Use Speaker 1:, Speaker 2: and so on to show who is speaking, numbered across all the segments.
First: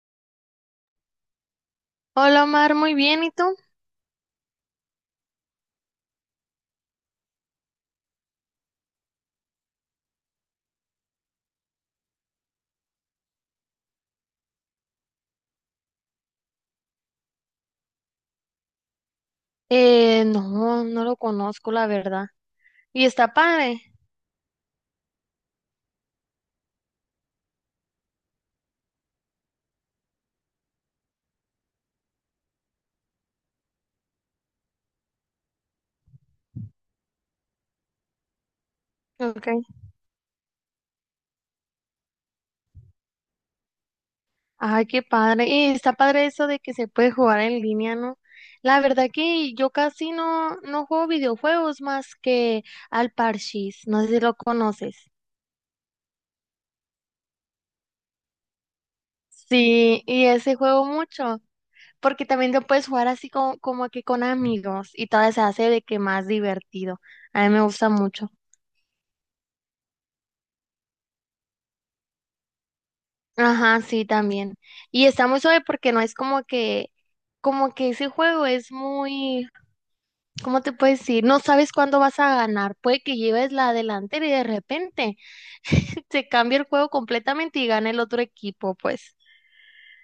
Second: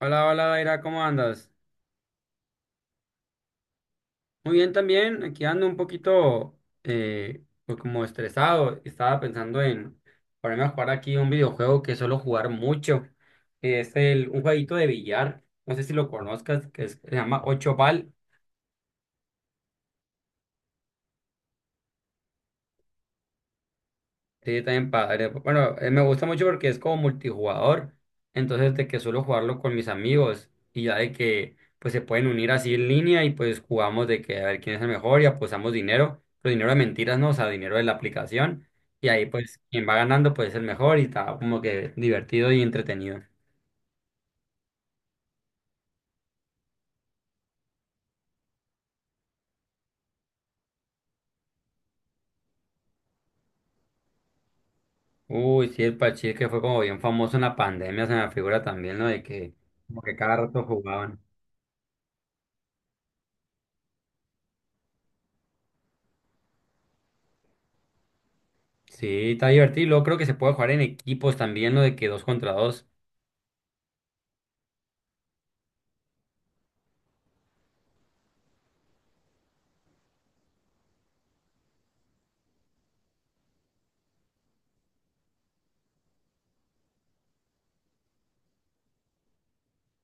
Speaker 1: Hola, hola, Daira, ¿cómo andas?
Speaker 2: Hola Omar, muy bien, ¿y tú?
Speaker 1: Muy bien también, aquí ando un poquito pues como estresado. Estaba pensando en ponerme a jugar aquí un videojuego que suelo jugar mucho. Es un jueguito de billar, no sé si lo conozcas, se llama Ocho Ball.
Speaker 2: No lo conozco, la verdad. ¿Y está padre?
Speaker 1: Sí, también padre. Bueno, me gusta mucho porque es como multijugador. Entonces, de que suelo jugarlo con mis amigos y ya de que pues se pueden unir así en línea y pues jugamos de que a ver quién es el mejor y apostamos dinero, pero dinero de mentiras, no, o sea, dinero de la aplicación. Y ahí
Speaker 2: Ok.
Speaker 1: pues quien va ganando pues es el mejor y está como que divertido y entretenido.
Speaker 2: Ay, qué padre. Y está padre eso de que se puede jugar en línea, ¿no? La verdad que yo casi no, no juego videojuegos más que al Parchís, no sé si lo conoces.
Speaker 1: Uy, sí, el Pachir que fue como bien famoso en la pandemia, se me figura también, ¿no? De que como
Speaker 2: Sí,
Speaker 1: que
Speaker 2: y
Speaker 1: cada
Speaker 2: ese
Speaker 1: rato
Speaker 2: juego
Speaker 1: jugaban.
Speaker 2: mucho, porque también lo puedes jugar como que con amigos y todavía se hace de que más divertido. A mí me gusta mucho.
Speaker 1: Sí, está divertido. Luego creo que se puede jugar en equipos también, ¿no? De que dos contra dos.
Speaker 2: Ajá, sí, también. Y está muy suave porque no es como que ese juego es muy, ¿cómo te puedo decir? No sabes cuándo vas a ganar. Puede que lleves la delantera y de repente se cambia el juego completamente y gana el otro equipo, pues.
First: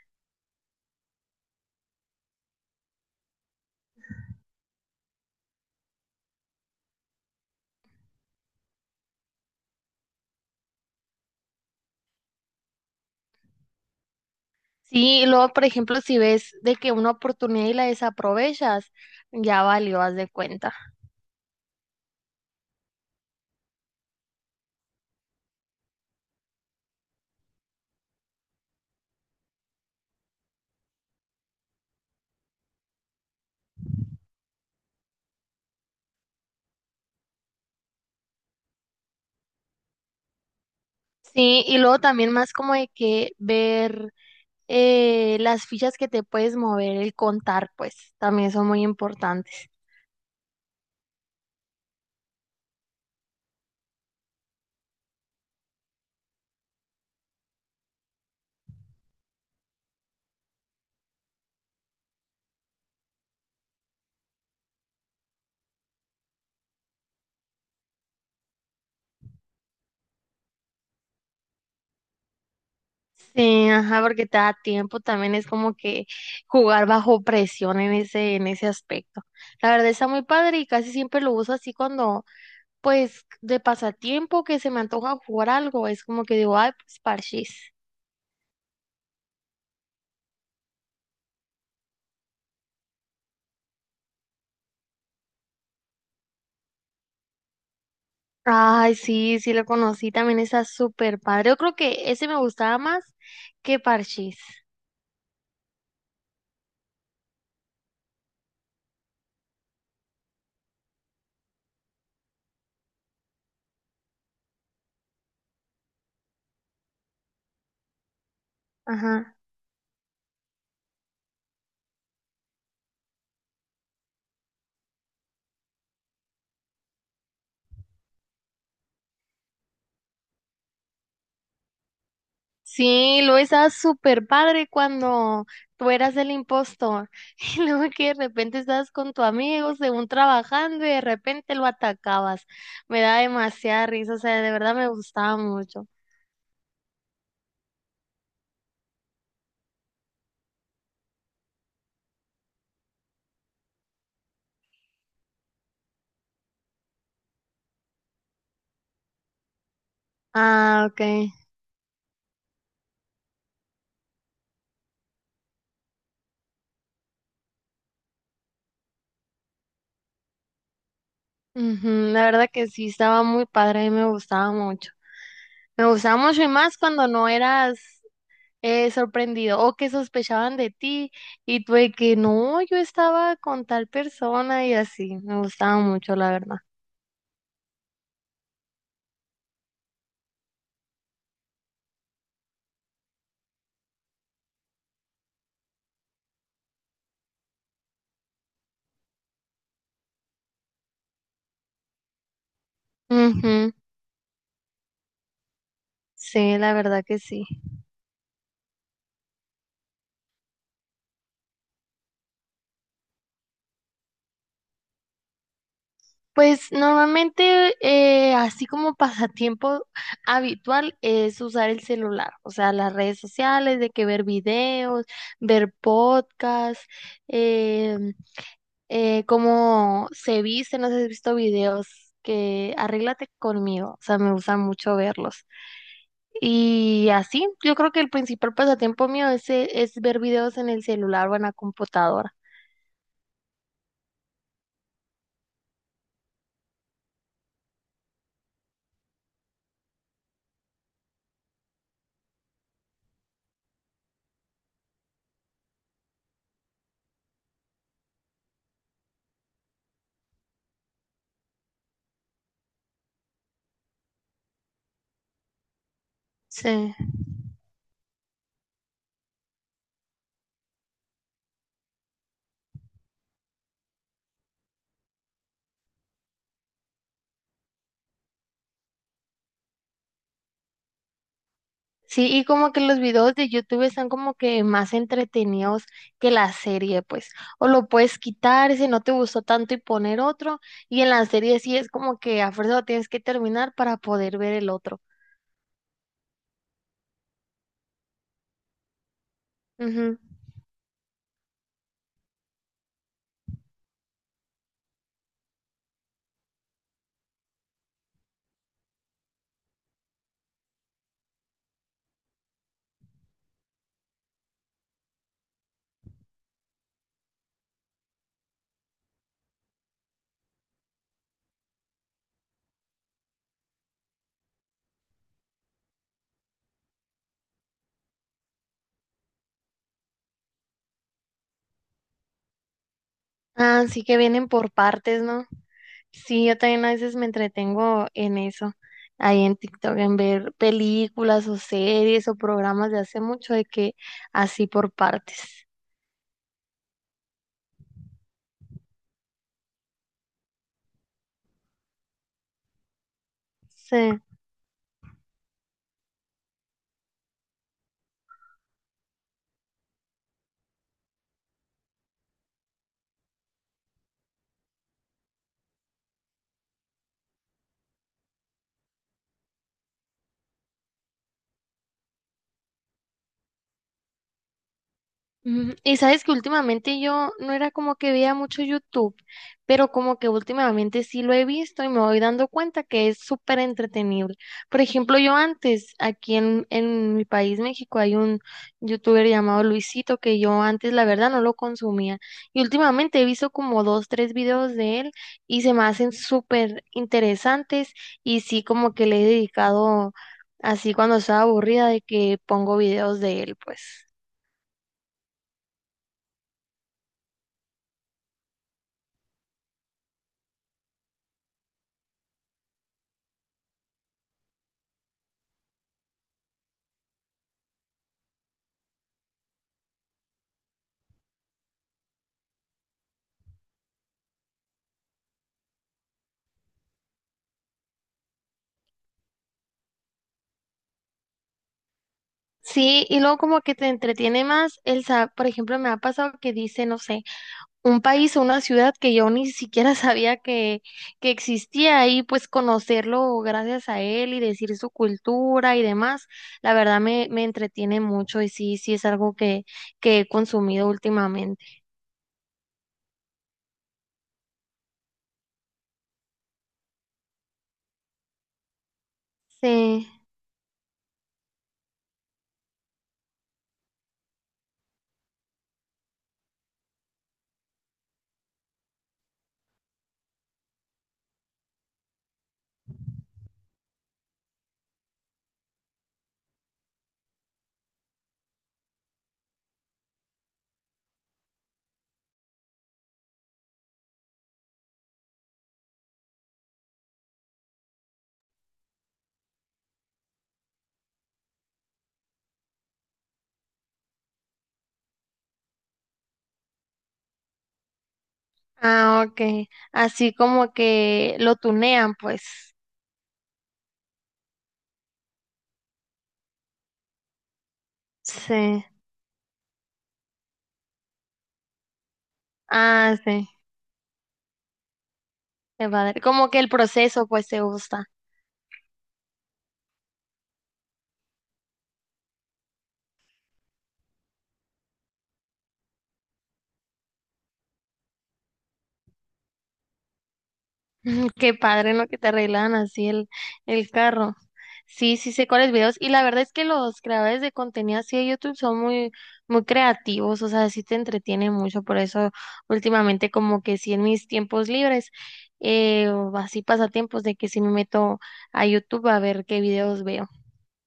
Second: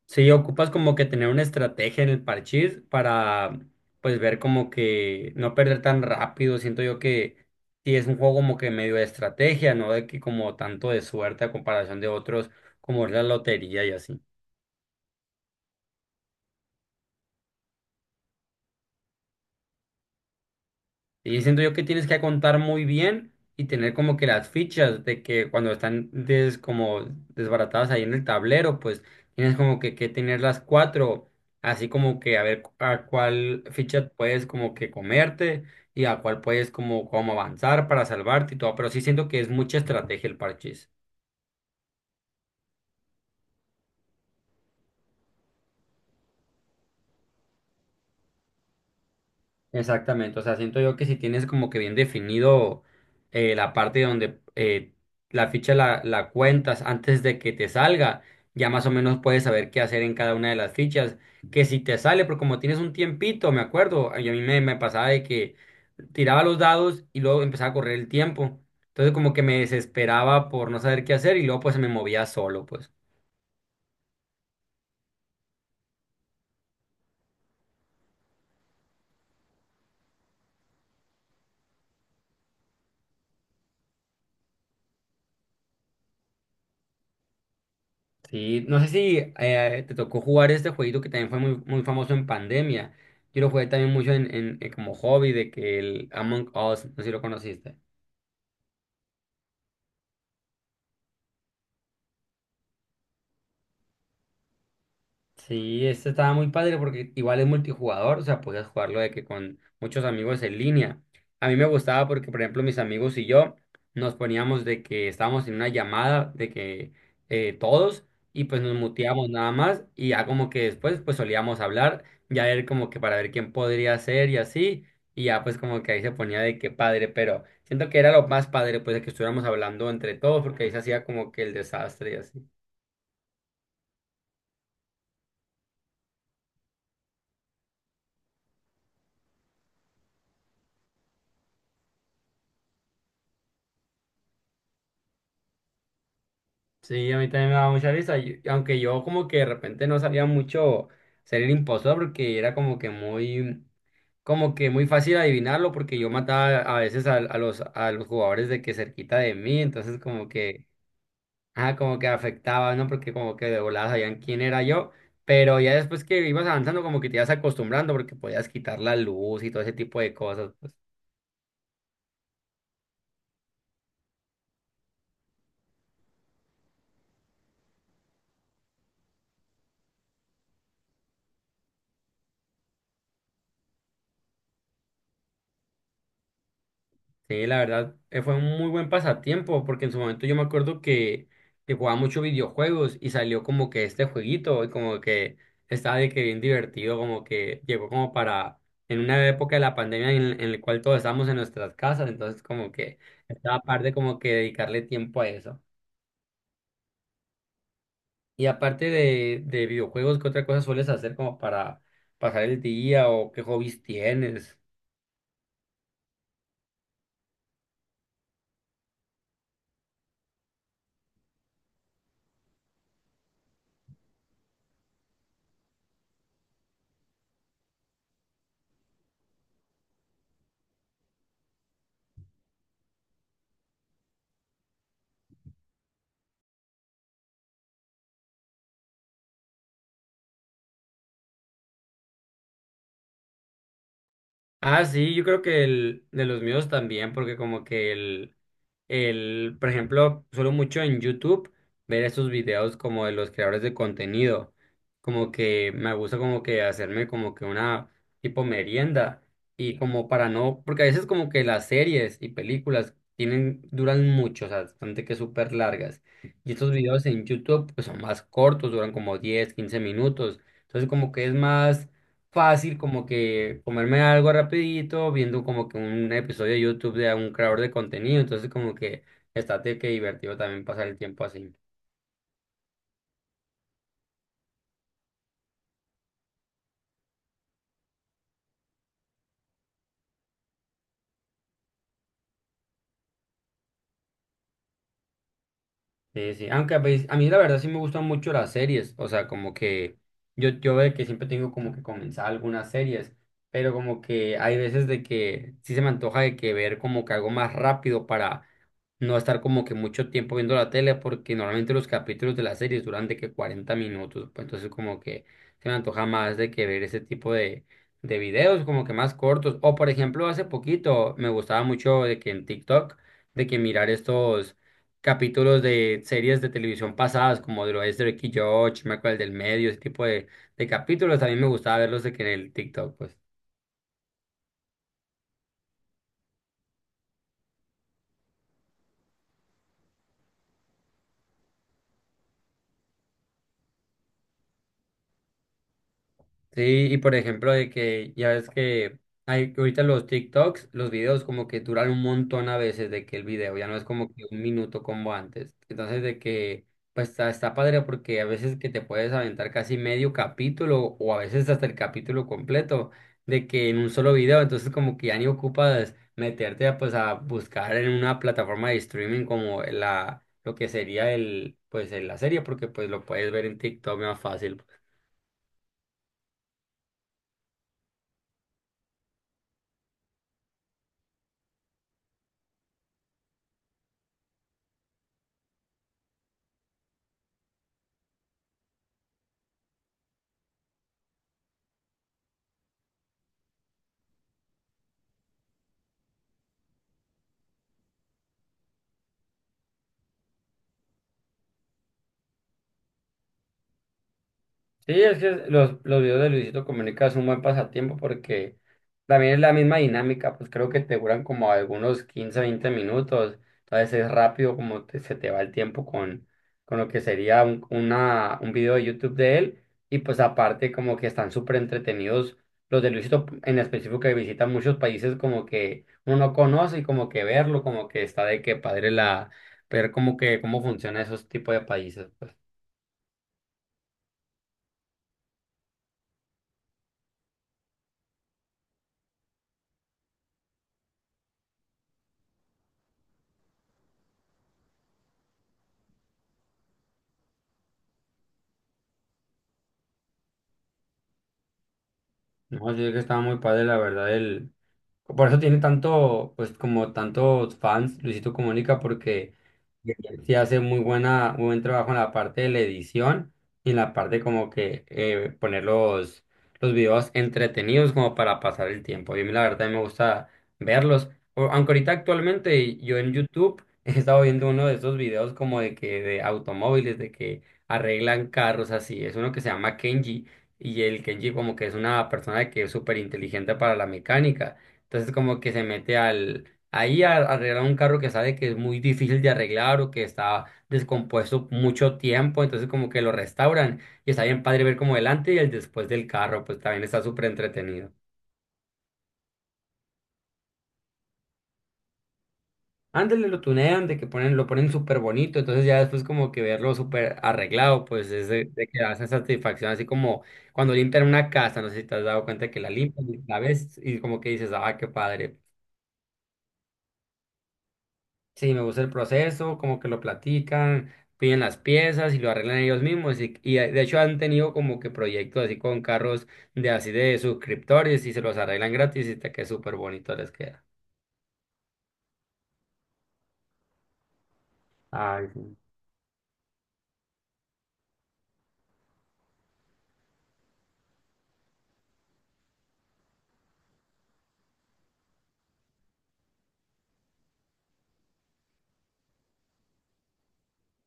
Speaker 1: Sí, ocupas como que tener una estrategia en el parchís para pues ver como que no perder tan rápido. Siento yo que sí es un juego como que medio de estrategia, no de que como tanto de suerte a comparación de otros como es la lotería y así.
Speaker 2: Sí, y luego, por ejemplo, si ves de que una oportunidad y la desaprovechas, ya valió, haz de cuenta.
Speaker 1: Y siento yo que tienes que contar muy bien y tener como que las fichas de que cuando están como desbaratadas ahí en el tablero, pues tienes que tener las cuatro, así como que a ver a cuál ficha puedes como que comerte y a cuál puedes como avanzar para salvarte y todo, pero sí siento que es mucha estrategia el parche.
Speaker 2: Sí, y luego también más como de que ver las fichas que te puedes mover, el contar, pues, también son muy importantes.
Speaker 1: Exactamente, o sea, siento yo que si tienes como que bien definido la parte donde la ficha la cuentas antes de que te salga, ya más o menos puedes saber qué hacer en cada una de las fichas, que si te sale, porque como tienes un tiempito, me acuerdo, y a mí me pasaba de que tiraba los dados y luego empezaba a correr el tiempo, entonces como que me desesperaba por no saber qué hacer y luego pues se me movía solo, pues.
Speaker 2: Sí, ajá, porque te da tiempo, también es como que jugar bajo presión en en ese aspecto. La verdad está muy padre y casi siempre lo uso así pues, de pasatiempo que se me antoja jugar algo, es como que digo, ay, pues parchís.
Speaker 1: Sí, no sé si te tocó jugar este jueguito que también fue muy, muy famoso en pandemia. Yo lo jugué también mucho en como hobby de que el Among Us, no sé si lo conociste.
Speaker 2: Ay, sí, sí lo conocí, también está súper padre. Yo creo que ese me gustaba más que parchís.
Speaker 1: Sí, este estaba muy padre porque igual es multijugador, o sea, podías jugarlo de que con muchos amigos en línea. A mí me gustaba porque, por ejemplo, mis amigos y yo nos poníamos de que estábamos en una llamada de que todos y pues nos muteamos
Speaker 2: Ajá.
Speaker 1: nada más y ya como que después pues solíamos hablar, ya ver como que para ver quién podría ser y así, y ya pues como que ahí se ponía de que padre, pero siento que era lo más padre pues de que estuviéramos hablando entre todos porque ahí se hacía como que el desastre y así.
Speaker 2: Sí, luego estaba súper padre cuando tú eras el impostor. Y luego que de repente estabas con tu amigo, según trabajando, y de repente lo atacabas. Me da demasiada risa, o sea, de verdad me gustaba mucho.
Speaker 1: Sí, a mí también me daba mucha risa, aunque yo como que de repente no sabía mucho ser el impostor porque era como que muy fácil adivinarlo porque yo mataba a veces a a los jugadores de que cerquita de mí, entonces
Speaker 2: Ah, ok.
Speaker 1: ah, como que afectaba, ¿no? Porque como que de volada sabían quién era yo, pero ya después que ibas avanzando como que te ibas acostumbrando porque podías quitar la luz y todo ese tipo de cosas.
Speaker 2: Ujú. La verdad que sí, estaba muy padre y me gustaba mucho. Me gustaba mucho y más cuando no eras sorprendido o que sospechaban de ti y tú de que no, yo estaba con tal persona y así. Me gustaba mucho, la verdad.
Speaker 1: Sí, la verdad, fue un muy buen pasatiempo, porque en su momento yo me acuerdo que jugaba mucho videojuegos y salió como que este jueguito, y como que estaba de que bien divertido, como que llegó como para, en una época de la pandemia en la cual todos estábamos en nuestras casas, entonces como que estaba
Speaker 2: Ujú.
Speaker 1: aparte como que dedicarle tiempo a eso.
Speaker 2: Sí, la verdad que sí.
Speaker 1: Y aparte de videojuegos, ¿qué otra cosa sueles hacer como para pasar el día o qué hobbies tienes?
Speaker 2: Pues normalmente, así como pasatiempo habitual, es usar el celular, o sea, las redes sociales, de que ver videos, ver podcasts, eh, cómo se viste, no sé si has visto videos que arréglate conmigo, o sea, me gusta mucho verlos. Y así, yo creo que el principal pasatiempo mío es ver videos en el celular o en la computadora.
Speaker 1: Ah, sí, yo creo que el de los míos también, porque como que por ejemplo, suelo mucho en YouTube ver esos videos como de los creadores de contenido, como que me gusta como que hacerme como que una tipo merienda y como para no, porque a veces como que las series y películas tienen, duran mucho, o sea, bastante que súper largas. Y estos
Speaker 2: Sí.
Speaker 1: videos en YouTube pues son más cortos, duran como 10, 15 minutos. Entonces como que es más fácil como que comerme algo rapidito, viendo como que un episodio de YouTube de un creador de contenido, entonces como que estate que divertido también pasar el tiempo así.
Speaker 2: Sí, y como que los videos de YouTube están como que más entretenidos que la serie, pues. O lo puedes quitar si no te gustó tanto y poner otro. Y en la serie sí es como que a fuerza lo tienes que terminar para poder ver el otro.
Speaker 1: Sí, sí, aunque a mí la verdad sí me gustan mucho las series, o sea, como que
Speaker 2: Ujú.
Speaker 1: yo de que siempre tengo como que comenzar algunas series, pero como que hay veces de que sí se me antoja de que ver como que algo más rápido para no estar como que mucho tiempo viendo la tele, porque normalmente los capítulos de las series duran de que 40 minutos, pues entonces como que se me antoja más de que ver ese tipo de videos como que más cortos, o por ejemplo hace poquito me gustaba mucho de que en TikTok, de que mirar estos capítulos de series de televisión pasadas, como de lo es de Ricky George, me acuerdo el del medio, ese tipo de capítulos. A mí me gustaba verlos de que en el TikTok, pues.
Speaker 2: Ah, sí que vienen por partes, ¿no? Sí, yo también a veces me entretengo en eso, ahí en TikTok, en ver películas o series o programas de hace mucho de que así por partes.
Speaker 1: Sí, y por ejemplo, de que ya ves que hay que ahorita los TikToks, los videos como que duran un montón a veces de que el video ya no es como
Speaker 2: Sí.
Speaker 1: que un minuto como antes. Entonces, de que pues está padre porque a veces que te puedes aventar casi medio capítulo o a veces hasta el capítulo completo de que en un solo video, entonces como que ya ni ocupas meterte a, pues a buscar en una plataforma de streaming como la lo que sería el pues el- la serie porque pues lo puedes ver en TikTok más fácil.
Speaker 2: Ujú. Y sabes que últimamente yo no era como que veía mucho YouTube, pero como que últimamente sí lo he visto y me voy dando cuenta que es súper entretenible. Por ejemplo, yo antes, en mi país, México, hay un youtuber llamado Luisito que yo antes la verdad no lo consumía. Y últimamente he visto como 2 o 3 videos de él y se me hacen súper interesantes y sí como que le he dedicado así cuando estaba aburrida de que pongo videos de él, pues.
Speaker 1: Sí, es que los videos de Luisito Comunica es un buen pasatiempo porque también es la misma dinámica, pues creo que te duran como algunos 15 20 minutos, entonces es rápido como se te va el tiempo con lo que sería un video de YouTube de él y pues aparte como que están súper entretenidos los de Luisito en específico que visitan muchos países como que uno no conoce y como que verlo, como que está de que padre ver como que cómo funciona esos tipos de países, pues.
Speaker 2: Sí, y luego como que te entretiene más el saber, por ejemplo, me ha pasado que dice, no sé, un país o una ciudad que yo ni siquiera sabía que existía y pues conocerlo gracias a él y decir su cultura y demás, me entretiene mucho y sí, sí es algo que he consumido últimamente.
Speaker 1: No, sí, es que estaba muy padre la verdad el. Por eso tiene tanto, pues como tantos fans Luisito Comunica, porque
Speaker 2: Sí,
Speaker 1: sí hace muy buena, muy buen trabajo en la parte de la edición y en la parte como que poner los videos entretenidos como para pasar el tiempo. Y a mí la verdad me gusta verlos. Aunque ahorita actualmente yo en YouTube he estado viendo uno de esos videos como de que de automóviles, de que arreglan carros así. Es uno que se llama Kenji y el Kenji como que es una persona que es súper inteligente para la mecánica. Entonces como que se mete al. Ahí arreglar un carro que sabe que es muy difícil de arreglar o que está descompuesto mucho tiempo, entonces como que lo restauran y está bien padre ver como delante y el después del carro, pues también está súper entretenido.
Speaker 2: ah, ok, así como que lo tunean, pues,
Speaker 1: Ándale, lo tunean, de que ponen, lo ponen súper bonito, entonces ya después como que verlo súper arreglado, pues es de que
Speaker 2: sí,
Speaker 1: da esa satisfacción, así como cuando limpian una casa, no sé si te has dado cuenta que la limpian,
Speaker 2: ah,
Speaker 1: y la
Speaker 2: sí,
Speaker 1: ves y como que dices, ah, qué padre.
Speaker 2: qué padre, como que el proceso pues te gusta.
Speaker 1: Sí, me gusta el proceso, como que lo platican, piden las piezas y lo arreglan ellos mismos. Y de hecho han tenido como que proyectos así con carros de así de suscriptores y se los arreglan gratis y te queda súper bonito les queda.
Speaker 2: Mm, qué padre en lo que te arreglan así el carro. Sí,
Speaker 1: Ay,
Speaker 2: sí sé
Speaker 1: sí.
Speaker 2: cuáles videos. Y la verdad es que los creadores de contenido así de YouTube son muy, muy creativos, o sea, sí te entretienen mucho. Por eso últimamente como que sí en mis tiempos libres, o así pasatiempos de que sí me meto a YouTube a ver qué videos veo.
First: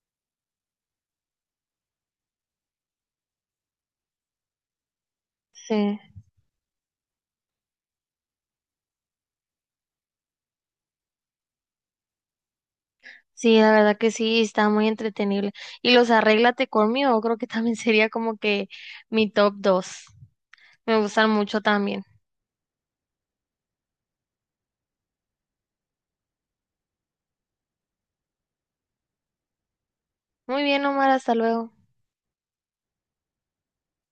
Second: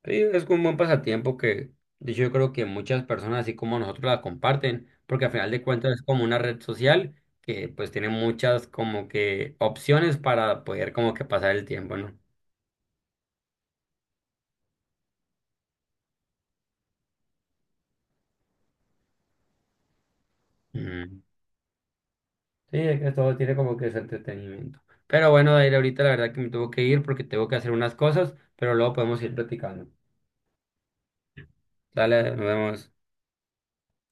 Speaker 1: Sí, es un buen pasatiempo que de hecho yo creo que muchas personas así como nosotros la comparten, porque al final de cuentas
Speaker 2: Sí.
Speaker 1: es como una red social que pues tiene muchas como que opciones para poder como que pasar el tiempo, ¿no?
Speaker 2: Sí, la verdad que sí, está muy entretenible. Y los Arréglate conmigo, creo que también sería como que mi top 2. Me
Speaker 1: Mm.
Speaker 2: gustan mucho también.
Speaker 1: Sí, es que todo tiene como que ese entretenimiento. Pero bueno, Dair, ahorita la verdad que me tengo que ir porque tengo que hacer unas cosas, pero luego podemos ir platicando.
Speaker 2: Muy bien, Omar, hasta luego.
Speaker 1: Dale, nos vemos.